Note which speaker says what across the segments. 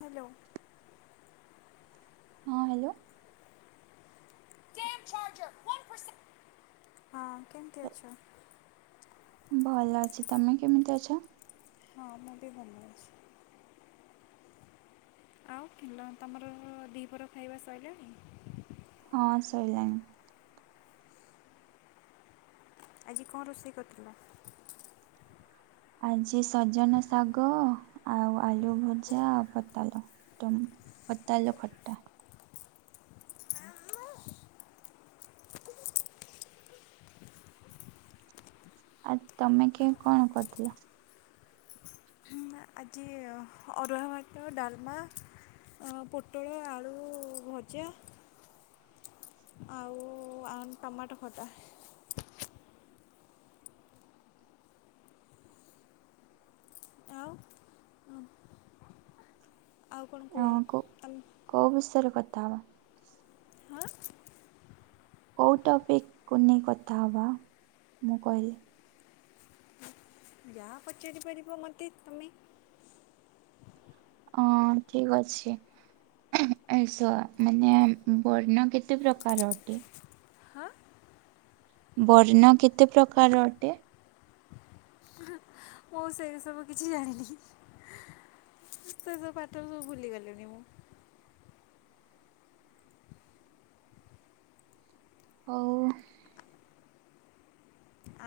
Speaker 1: Hello.
Speaker 2: ହଁ hello.
Speaker 1: ହଁ କେମିତି ଅଛ?
Speaker 2: ଭଲ ଅଛି ତମେ କେମିତି ଅଛ?
Speaker 1: ହଁ ମୁଁ ବି ଭଲ ଅଛି। ଆଉ କିନ ତମର ଦି ପହର ଖାଇବା ସାରିଲାଣି?
Speaker 2: ହଁ ଶଇଲାଣି।
Speaker 1: ଆଜି କଣ ରୋଷେଇ କରିଥିଲ?
Speaker 2: ଆଜି ସଜନା ଶାଗ ଆଉ ଆଳୁ ଭଜା ଆଉ ପୋତାଲ ଟ ପତାଲ ଖଟା। ଆଉ ତମେ କି କଣ କରିଥିଲ?
Speaker 1: ହୁଁ, ଆଜି ଅରୁଆ ଭାତ ଡାଲମା ଅହଂ ପୋଟଳ ଆଳୁ ଭଜା। ଆଉ ଆ ଟମାଟୋ ଖଟା। ଆଉ ଆଉ କଣ କୁହ
Speaker 2: ହଁ କୋଉ
Speaker 1: ତମ
Speaker 2: କୋଉ ବିଷରେ କଥା ହବା?
Speaker 1: ହଁ।
Speaker 2: କଉ ଟପିକକୁ ନେଇ କଥା ହେବା ମୁଁ କହିଲି।
Speaker 1: ଯାହା ପଚାରି ପାରିବ ମୋତେ ତମେ?
Speaker 2: ହଁ ଠିକ ଅଛି। ଏ ଶଳା ମାନେ ବର୍ଣ୍ଣ କେତେ ପ୍ରକାର ଅଟେ?
Speaker 1: ହଁ
Speaker 2: ବର୍ଣ୍ଣ କେତେ ପ୍ରକାର ଅଟେ?
Speaker 1: ମୋ ସେ ସବୁ କିଛି ଜାଣିନି। ସେ ସବୁ ପାଠ ସବୁ ଭୁଲି ଗଲିଣିି ମୁଁ।
Speaker 2: ହଉ।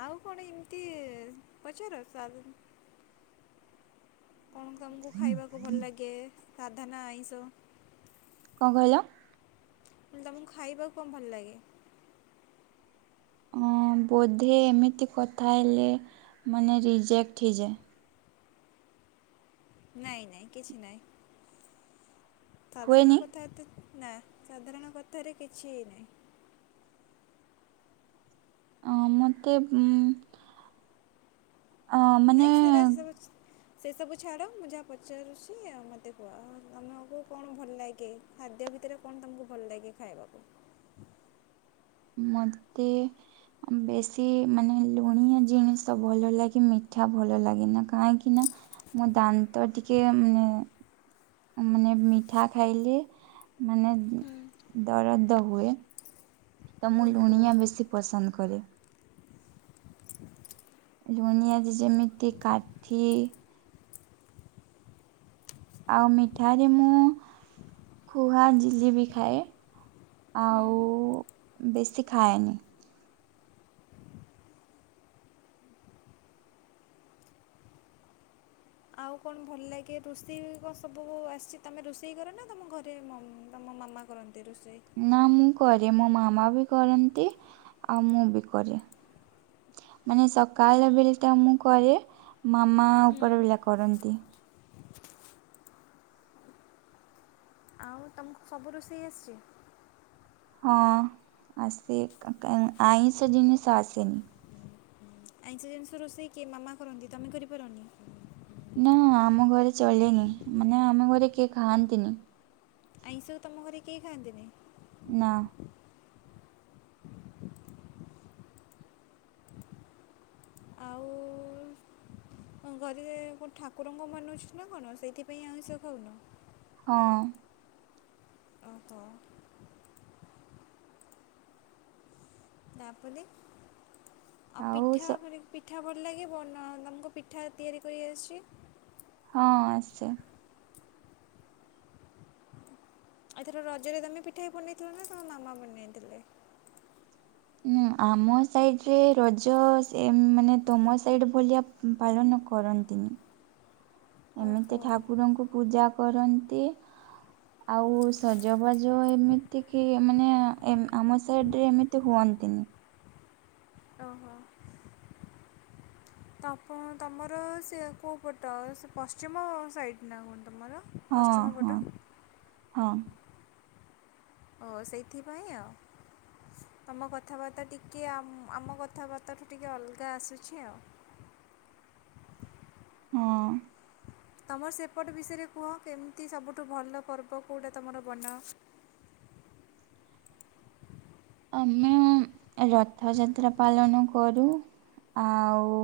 Speaker 1: ଆଉ କଣ ଏମିତି ପଚାର ସାର କଣ ତମକୁ ଖାଇବାକୁ ଭଲ ଲାଗେ ସାଧା ନା ଆଇଁଷ?
Speaker 2: କଣ କହିଲ?
Speaker 1: ହିଲି ତମକୁ ଖାଇବାକୁ କଣ ଭଲ ଲାଗେ?
Speaker 2: ଆଁ ବୋଧେ ଏମିତି କଥା ହେଲେ ମାନେ ରିଜେକ୍ଟ ହେଇଯାଏ।
Speaker 1: ନାଇଁ ନାଇଁ କିଛି ନାଇଁ ସାଧାରଣ
Speaker 2: ହୁଏନି
Speaker 1: କଥା ଏତେ ନା ସାଧାରଣ କଥାରେ କିଛି ନାହିଁ।
Speaker 2: ମୋତେ ମ୍ ଅ
Speaker 1: ନାଇଁ
Speaker 2: ମାନେ
Speaker 1: ସେରା ସେସବୁ ସେସବୁ ଛାଡ଼ ମୁଁ ଯାହା ପଚାରୁଛି ମୋତେ କୁହ ଆମକୁ କଣ ଭଲ ଲାଗେ ଖାଦ୍ୟ ଭିତରେ କଣ ତମକୁ ଭଲ ଲାଗେ ଖାଇବାକୁ
Speaker 2: ମତେ ବେଶୀ ମାନେ ଲୁଣିଆ ଜିନିଷ ଭଲ ଲାଗେ ମିଠା ଭଲ ଲାଗେନା କାହିଁକି ନା ମୁଁ ଦାନ୍ତ ଟିକେ ମାନେ ମାନେ ମିଠା ଖାଇଲେ ମାନେ ଦରଦ ହୁଏ ତ ମୁଁ
Speaker 1: ଓହୋ
Speaker 2: ଲୁଣିଆ ବେଶୀ ପସନ୍ଦ କରେ ଲୁଣିିଆଜି ଯେମିତି କାଠି ଆଉ ମିଠା ାରେ ମୁଁ ଖୁଆ ଜଝିଲି ବି ଖାଏ
Speaker 1: ହୁଁ
Speaker 2: ଆଉ ବେଶୀ ଖାଏନି
Speaker 1: ଆଉ କଣ ଭଲ ଲାଗେ ରୋଷେଇ କ ସବୁ ଆସିଛି ତମେ ରୋଷେଇ କର ନା ତମ ଘରେ ତମ ମାମା କରନ୍ତି ରୁସି
Speaker 2: ନା ମୁଁ କରେ ମୋ ମାମା ବି କରନ୍ତି ଆଉ ମୁଁ ବି କରେ ମାନେ ସକାଳ ବେଳେ ଟା ମୁଁ କରେ ମାମା
Speaker 1: ହୁଁ
Speaker 2: ଉପର ବିଲ କରନ୍ତି
Speaker 1: ଆମ ସବୁ ରୋଷେଇ ଆସିଛି
Speaker 2: ହଁ ଆସେ ଆଇଁଷ ଜିନିଷ ଆସେନି
Speaker 1: ଆଇଁଷ ଜିନିଷ ରୋଷେଇ କି ମାମା କରନ୍ତି ତମେ କରିପାରନି
Speaker 2: ନା ଆମ ଘରେ ଚଲେନି ମାନେ ଆମ ଘରେ କିଏ ଖାଆନ୍ତିନି
Speaker 1: ଆଇଁଷକୁ ତମ ଘରେ କେହି ଖାଆନ୍ତିନି
Speaker 2: ନା
Speaker 1: ଘରେଉ ଠାକୁରଙ୍କ ମନେ ଅଛି ନା କଣ ସେଇଥିପାଇଁ ଆଉଷ ଖାଉନ
Speaker 2: ହଁ
Speaker 1: ହ ତ [unintelligible] ତାପ ଆଉ ପିଠା ମାନେ ପିଠା ଭଲ ଲାଗେ ବ ତମକୁ ପିଠା ତିଆରି କରିଆସିଛି
Speaker 2: ହଁ ଆଛ
Speaker 1: ଏଉଥର ରଜରେ ତମେ ପିଠା ବନେଇଥିଲ ନା ତମ ମାମା ବନେଇଥିଲେ
Speaker 2: ହୁଁ ଆମ ସାଇଡ ରେ ରଜ ମାନେ ତମ ସାଇଡ ଭଳିଆ ପାଳନ କରନ୍ତିନ୍ତି ଏମିତି
Speaker 1: ଓହୋ
Speaker 2: ଠାକୁରଙ୍କୁ ପୂଜା କରନ୍ତି ଆଉ ସଜବାଜ ଏମିତି କି ମାନେ ଆମ ସାଇଡ ରେ ଏମିତି ହୁଅନି ଟନି [unintelligible] [inaudible]
Speaker 1: ଓହୋ ତ ତମର ସେ କୋଉଁ ପଟ ସେ ପଶ୍ଚିମ ସାଇଡ଼୍ ନା କୁ
Speaker 2: ହଁ ହଁ ହଁ
Speaker 1: ଓ ସେଇଥିପାଇଁ ଆଉ ତମ କଥାବାର୍ତ୍ତା ଟିକେ ଆମ କଥାବାର୍ତ୍ତାଠୁ ଟିକେ ଅଲଗା ଆସୁଛି ଆଉ
Speaker 2: [inaudible] ହଁ
Speaker 1: ତୁମର ସେପଟ ବିଷୟରେ କୁହ କେମିତି ସବୁଠୁ ଭଲ ପର୍ବ କେଉଁଟା ତୁମର ବନାଅ
Speaker 2: [inaudible] ଆମେ ରଥଯାତ୍ରା ପାଳନ କରୁ ଆଉ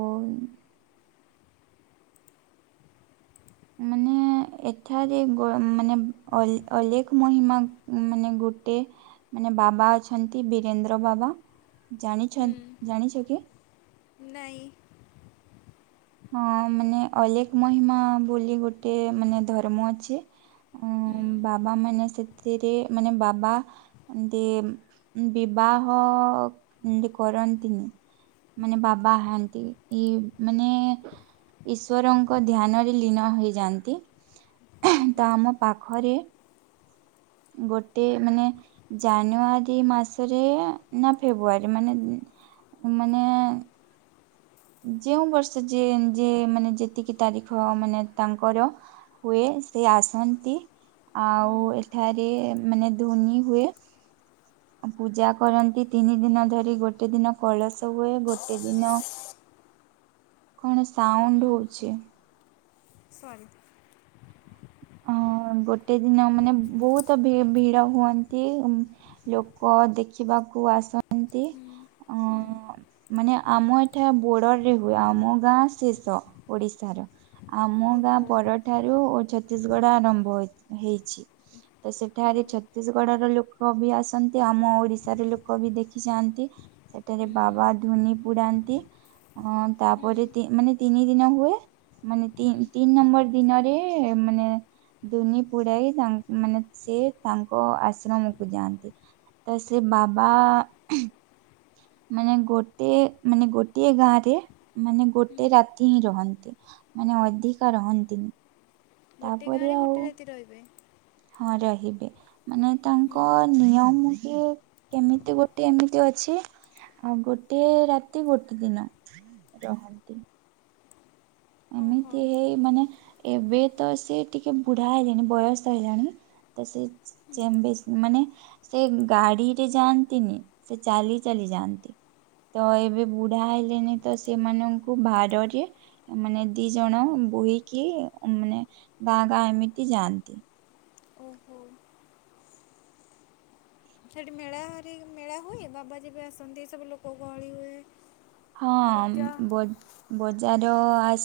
Speaker 2: ମାନେ ଏଠାରେ ମାନେ ଅଲେଖ ମହିମା ମାନେ ଗୁରୁ ଗୋଟେ ମାନେ ବାବା ଅଛନ୍ତି ବୀରେନ୍ଦ୍ର ବାବା
Speaker 1: ହୁଁ
Speaker 2: ଜାଣିଛ ଜାଣିଛ କି
Speaker 1: ନାଇଁ
Speaker 2: ହଁ ମାନେ ଅଲେଖ ମହିମା ବୋଲି ଗୋଟେ ମାନେ ଧର୍ମ ଅଛି
Speaker 1: ହୁଁ
Speaker 2: ଉଁ ବାବା ମାନେ ସେଥିରେ ମାନେ ବାବା ଦି ବିବାହ କରନ୍ତି ନି। ମାନେ ବାବା ହାନ୍ତି ଏଇ ମାନେ ଈଶ୍ଵରଙ୍କ ଧ୍ୟାନ ରେ ଲୀନ ହେଇଯାଆନ୍ତି। ତ ଆମ ପାଖରେ ଗୋଟେ ମାନେ ଜାନୁଆରୀ ମାସରେ ନା ଫେବୃଆରୀ ମାନେ ମାନେ ଯେଉଁ ବର୍ଷ ଯେ ଯେ ମାନେ ଯେତିକି ତାରିଖ ମାନେ ତାଙ୍କର ହୁଏ। ସେ ଆସନ୍ତି
Speaker 1: ହୁଁ
Speaker 2: ଆଉ ଏଠାରେ ମାନେ ଧୋନି ହୁଏ। ପୂଜା କରନ୍ତି ତିନି ଦିନ ଧରି ଗୋଟେ ଦିନ କଳସ ହୁଏ ଗୋଟେ ଦିନ କଣ
Speaker 1: ହୁଁ
Speaker 2: ସାଉଣ୍ଡୁ ହଉଛି।
Speaker 1: ସରି।
Speaker 2: ହଁ। ଗୋଟେ ଦିନ ମାନେ ବହୁତ ଭି ଭିଡ ହୁଅନ୍ତି ଲୋକ ଦେଖିବାକୁ କୁ ଆସନ୍ତି।
Speaker 1: ହୁଁ ହୁଁ
Speaker 2: ଅ ମାନେ ଆମ ଏଠା ବୋର୍ଡର ରେ ହୁଏ ଆମ ଗାଁ ଶେଷ ଓଡିଶା। ଆମ ଗାଁ
Speaker 1: ଓହୋ
Speaker 2: ପରଠାରୁ ଛତିଶଗଡ ଆରମ୍ଭ ହୋ ହେଇଛି। ତ
Speaker 1: ଓ
Speaker 2: ସେଠାରେ ଛତିଶଗଡ ର ଲୋକ ବି ଆସନ୍ତି ଆମ ଓଡିଶାର ଲୋକ ବି ଦେଖି ଯାଆନ୍ତି। ସେଠାରେ
Speaker 1: ହୁଁ
Speaker 2: ବାବା ଧୋନି ପୁଡାନ୍ତି ଅ
Speaker 1: ହୁଁ
Speaker 2: ତାପରେ ମାନେ ତିନି ଦିନ ହୁଏ ମାନେ
Speaker 1: ହୁଁ
Speaker 2: ତିନି ନମ୍ବର ଦିନରେ ମାନେ ଦୁନି ପୁଡାଇ ତା ମାନେ ସେ ତାଙ୍କ ଆଶ୍ରମକୁ ଯାଆନ୍ତି। ତା ସେ ବାବା ମାନେ ଗୋଟେ ମାନେ ଗୋଟିଏ ଗାଁରେ ମାନେ
Speaker 1: ହୁଁ
Speaker 2: ଗୋଟେ ରାତି ହିଁ ରୁହନ୍ତି। ମାନେ ଅଧିକ ରହନ୍ତି।
Speaker 1: ଗୋଟେ ଗାଁ ରେ ଗୋଟେ ରାତି ରହିବେ।
Speaker 2: ହଁ ରହିବେ ମାନେ
Speaker 1: ହୁଁ
Speaker 2: ତାଙ୍କ ନିୟମ କି କେମିତି ଗୋଟେ ଏମିତି ଅଛି। ଆଉ ଗୋଟେ ରାତି ଗୋଟେ ଦିନ ରହନ୍ତି।
Speaker 1: ଓହୋ
Speaker 2: ଏମିତି ହେଇ ମାନେ ଏବେ ତ ସେ ଟିକେ ବୁଢା ହେଲେଣି ବୟସ ହେଲାଣି। ତ
Speaker 1: ହୁଁ
Speaker 2: ସେ ମାନେ ସେ ଗାଡିରେ ଯାଆନ୍ତିନି ସେ ଚାଲି ଚାଲି। ଯାଆନ୍ତି ତ ଏବେ ବୁଢା ହେଲେନି ତ ସେମାନଙ୍କୁ ଭାରରେ ମାନେ ଦି ଜଣ ବୋହିକି ମାନେ ଗାଁ ଗାଁ ଏମିତି ଯାଆନ୍ତି।
Speaker 1: ଓହୋ। ସେଠି ମେଳା ହାରି ମେଳା ହୁଏ ବାବାଜୀ ବି ଆସନ୍ତି ସବୁ ଲୋକ ଗହଳି ହୁଏ।
Speaker 2: ହଁ
Speaker 1: ପୂଜା
Speaker 2: ବୋଧ ବୋଧି ବଜାର ଆଇସ୍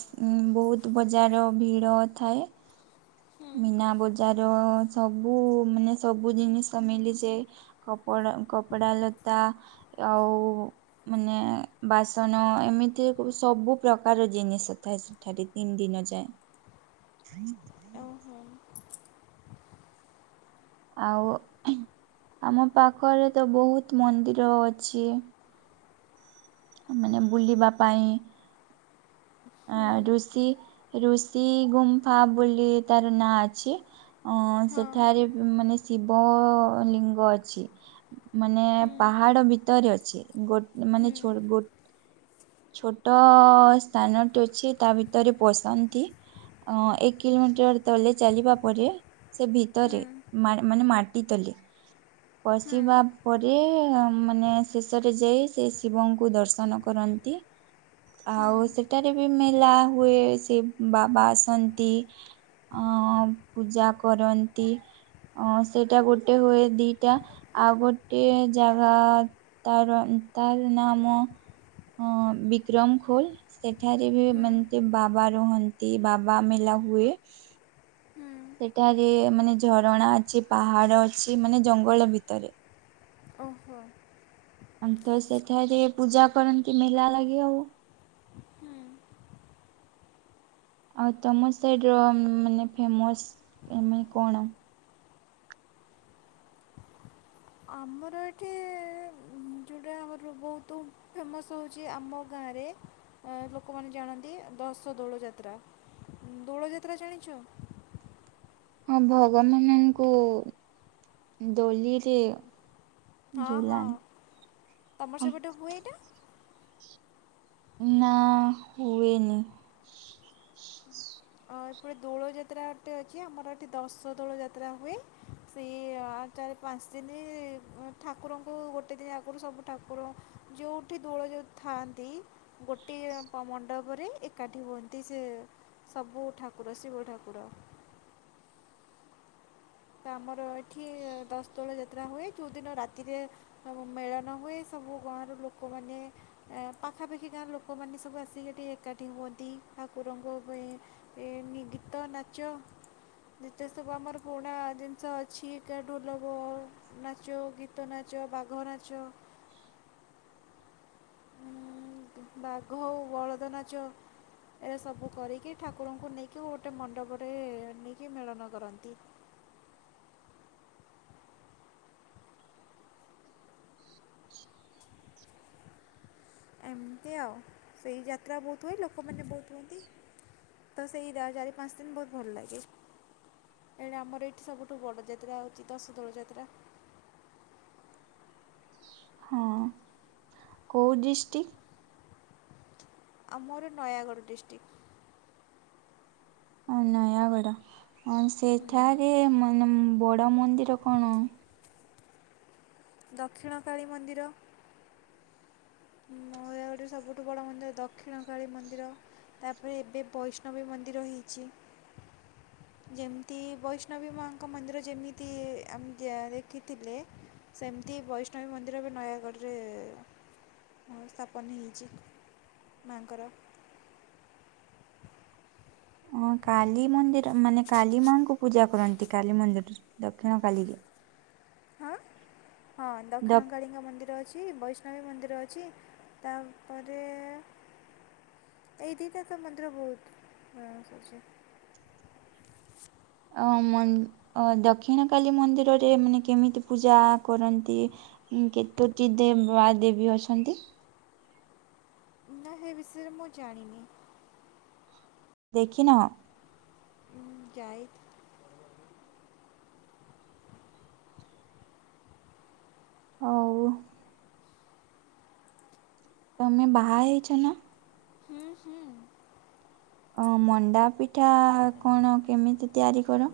Speaker 2: ବହୁତ ବଜାର ଭିଡ ଥାଏ।
Speaker 1: ହୁଁ
Speaker 2: ମୀନା ବଜାର ସବୁ ମାନେ ସବୁ ଜିନିଷ ମିଳିଯାଏ ଅ କପଡ଼ା ଲତା ଆଉ ମାନେ ବାସନ ଏମିତି ସବୁ ପ୍ରକାର ଜିନିଷ ଥାଏ ସେଠାରେ ତିନି ଦିନ ଯାଏ। [inaudible]
Speaker 1: ଓହୋ।
Speaker 2: ଆଉ ଆମ ପାଖରେ ତ ବହୁତ ମନ୍ଦିର ଅଛି। ମାନେ ବୁଲିବା ପାଇଁ ଆ ଋଷି ଋଷି ଗୁମ୍ଫା ବୋଲି ତାର ନାଁ ଅଛି। ଅ ସେଠାରେ ମାନେ ଶିବ ଲିଙ୍ଗ ଅଛି। ମାନେ ପାହାଡ ଭିତରେ ଅଛି ଗୋଟେ ମାନେ ଛୋ-ଗୋ ଛୋଟ ସ୍ଥାନଟେ ଅଛି ତା ଭିତରେ ପଶନ୍ତି। ଅ ଏକ କିଲୋମିଟର ତଳେ ଚାଲିବା ପରେ ସେ ଭିତରେ ମାନେ ମାଟି ତଲେ ପଶିବା ପରେ ପୁଅ ମାନେ ଶେଷରେ ଯାଇ ସେ ଶିବଙ୍କୁ ଦର୍ଶନ କରନ୍ତି। ଆଉ ସେଠାରେ ବି ମେଲା ହୁଏ ସେ ବାବା ଆସନ୍ତି। ଅଁ ପୂଜା କରନ୍ତି। ଅଁ ସେଇଟା ଗୋଟେ ହୁଏ ଦିଟା ଆଉ ଗୋଟିଏ ଜାଗା ତାର ତାର ନାମ ଅଁ ବିକ୍ରମ ଖୋଲ୍ ସେଠାରେ ବି ମାନକେ ବାବାର୍ ରୁହନ୍ତି ବାବା ମେଲା ହୁଏ। ସେଠାରେ ମାନେ ଝରଣା ଅଛି ପାହାଡ ଅଛି ମାନେ ଜଙ୍ଗଲ ଭିତରେ।
Speaker 1: ଓହୋ।
Speaker 2: ଅନ୍ତ ସେଠାରେ ପୂଜା କରନ୍ତି ମେଲା ଲାଗେ ଆଉ [inaudible]
Speaker 1: ହୁଁ
Speaker 2: ଆଉ ତମ ସାଇଡ୍ ର ମାନେ ଫେମସ ଏମେ କଣ? [inaudible]
Speaker 1: ଆମର ଏଠି ଯୋଉଟା ଆମର ବହୁତ ଫେମସ୍ ହଉଚି ଆମ ଗା ଗାଁରେ ଅଁ ଲୋକମାନେ ଜାଣନ୍ତି ଦଶ ଦୋଳ ଯାତ୍ରା। ଦୋଳ ଯାତ୍ରା ଜାଣିଚ?
Speaker 2: ହଁ ଭଗନାନଙ୍କୁ ଦୋଲିରେ
Speaker 1: ହଁ ହଁ
Speaker 2: ଝୁଲାନ୍।
Speaker 1: ତମର ସେପଟେ ହୁଏ ଏଇଟା?
Speaker 2: ନା ହୁଏନି। [inaudible]
Speaker 1: ଟେ ଛିଅ। ଆମର ଏଠି ଦଶ ଦୋଳ ଯାତ୍ରା ହୁଏ ସେଇ ଅ ଚାରି ପାଞ୍ଚ ଦିନି ଠାକୁର ଠାକୁରଙ୍କୁ ଗୋଟେ ଦିନ ଆଗରୁ ସବୁ ଠାକୁର ଯୋଉଠି ଦୋଳ ଯୋଉ ଥାଆନ୍ତି ଗୋଟିଏ ଉପମଣ୍ଡପରେ ଏକାଠି ହୁଅନ୍ତି ସେ ସବୁ। ଠାକୁର ଶିବ ଠାକୁର। ତ ଆମର ଏଠି ଦଶ୍ ତୋଳ ଯାତ୍ରା ହୁଏ। ଯୋଉ ଦିନ ରାତିରେ ମେଳନ ହୁଏ ସେ ସବୁ ଗାଁର ଲୋକମାନେ ଏଁ ପାଖାପାଖି ଗାଁର ଲୋକମାନେ ସବୁ ଆସିକି ଏଠି ଏକାଠି ହୁଅନ୍ତି। ଠାକୁରଙ୍କ ପେଇଁ ଏ ଗୀତ ନାଚ ଯେତେ ସବୁ ଆମର ପୁରୁଣା ଆ ଜିନିଷ ଅଛି ଏକା ଢୋଲବ ନାଚ ଗୀତ ନାଚ ବାଘ ନାଚ।
Speaker 2: [inaudible] [inaudible]
Speaker 1: ବାଘ ଆଉ ବଳଦ ନାଚ। ଏସବୁ କରିକି ଠାକୁରଙ୍କୁ ନେଇକି ଗୋଟେ ମଣ୍ଡପରେ ନେଇକି ମେଳନ କରନ୍ତି।
Speaker 2: [inaudible]
Speaker 1: ଏମତି ଆଉ ସେଇ ଯାତ୍ରା ବହୁତ ହୁଏ ଲୋକମାନେ ବହୁତୁ ତ ସେଇ ଯା ଚାରି ପାଞ୍ଚ ଦିନ୍ ବହୁତ ଭଲ ଲାଗେ। ଏଇଟା ଆମର ଏଇଠି ସବୁଠୁ ବଡ଼ ଯାତ୍ରା ହଉଚି ଦଶ ଦୋଳ ଯାତ୍ରା।
Speaker 2: [inaudible] ହଁ କୋଉ ଡ଼୍ରିଷ୍ଟିକ୍?
Speaker 1: ଆମର ନୟାଗଡ଼ ଡ଼୍ରିଷ୍ଟିକ୍।
Speaker 2: ଓ ନୟାଗଡ ଆମ୍ ସେଠାରେ ନନମ୍ ବଡ୍ ବଡ଼ ମନ୍ଦିର କଣ?
Speaker 1: ଦକ୍ଷିଣ କାଳୀ ମନ୍ଦିର ମ [unintelligible] ଏଇଟାରୁ ସବୁଠୁ ବଡ଼ ମନ୍ଦିର ଦକ୍ଷିଣକାଳୀ ମନ୍ଦିର ତା ପରେ ଏବେ ବୈଷ୍ଣବୀ ମନ୍ଦିର ହେଇଚି।
Speaker 2: [inaudible]
Speaker 1: ଯେମିତି ବୈଷ୍ଣବୀ ମାଙ୍କ ମନ୍ଦିର ଯେମିତି ଆମ୍ ଯା ଦେଖିଥିଲେ ସେମିତି ବୈଷ୍ଣବୀ ମନ୍ଦିର ବି ନୟାଗଡ଼ରେ ସ୍ଥାପନ ହେଇଚି। ମାଆଙ୍କର।
Speaker 2: ମା କାଳୀ ମନ୍ଦିର ମାନେ କାଳୀମା ଙ୍କୁ ପୂଜା କରନ୍ତି କାଳୀ ମନ୍ଦିର ଦକ୍ଷିଣ କାଳୀ
Speaker 1: ହଁ ହଁ
Speaker 2: ଦ
Speaker 1: ଦକ୍ଷିଣ କାଳୀ ଙ୍କ ମନ୍ଦିର ଅଛି ବୈଷ୍ [unintelligible] ମନ୍ଦିର ଅଛି ତାପରେ ଏଇ ଦିଟା ତ ମନ୍ଦିର ବହୁତ୍ ହଁ [unintelligible]
Speaker 2: ଅ ମନ ଦକ୍ଷିଣ କାଳୀ ମନ୍ଦିରରେ ମାନେ କେମିତି ପୂଜା କରନ୍ତି? କେତୋଟି ଦେବା ଦେବୀ ଅଛନ୍ତି?
Speaker 1: ନାଁ ହେ ବିଷୟରେ ମୁଁ ଜାଣିନି।
Speaker 2: ଦେଖିନାଁହ?
Speaker 1: ଯାଏ [unintelligible]
Speaker 2: ଆଉ। ତମେ ବାହା ହେଇଛ ନା?
Speaker 1: ହୁଁ ହୁଁ।
Speaker 2: ଅ ମଣ୍ଡା ପିଠା କଣ କେମିତି ତିଆରି କର?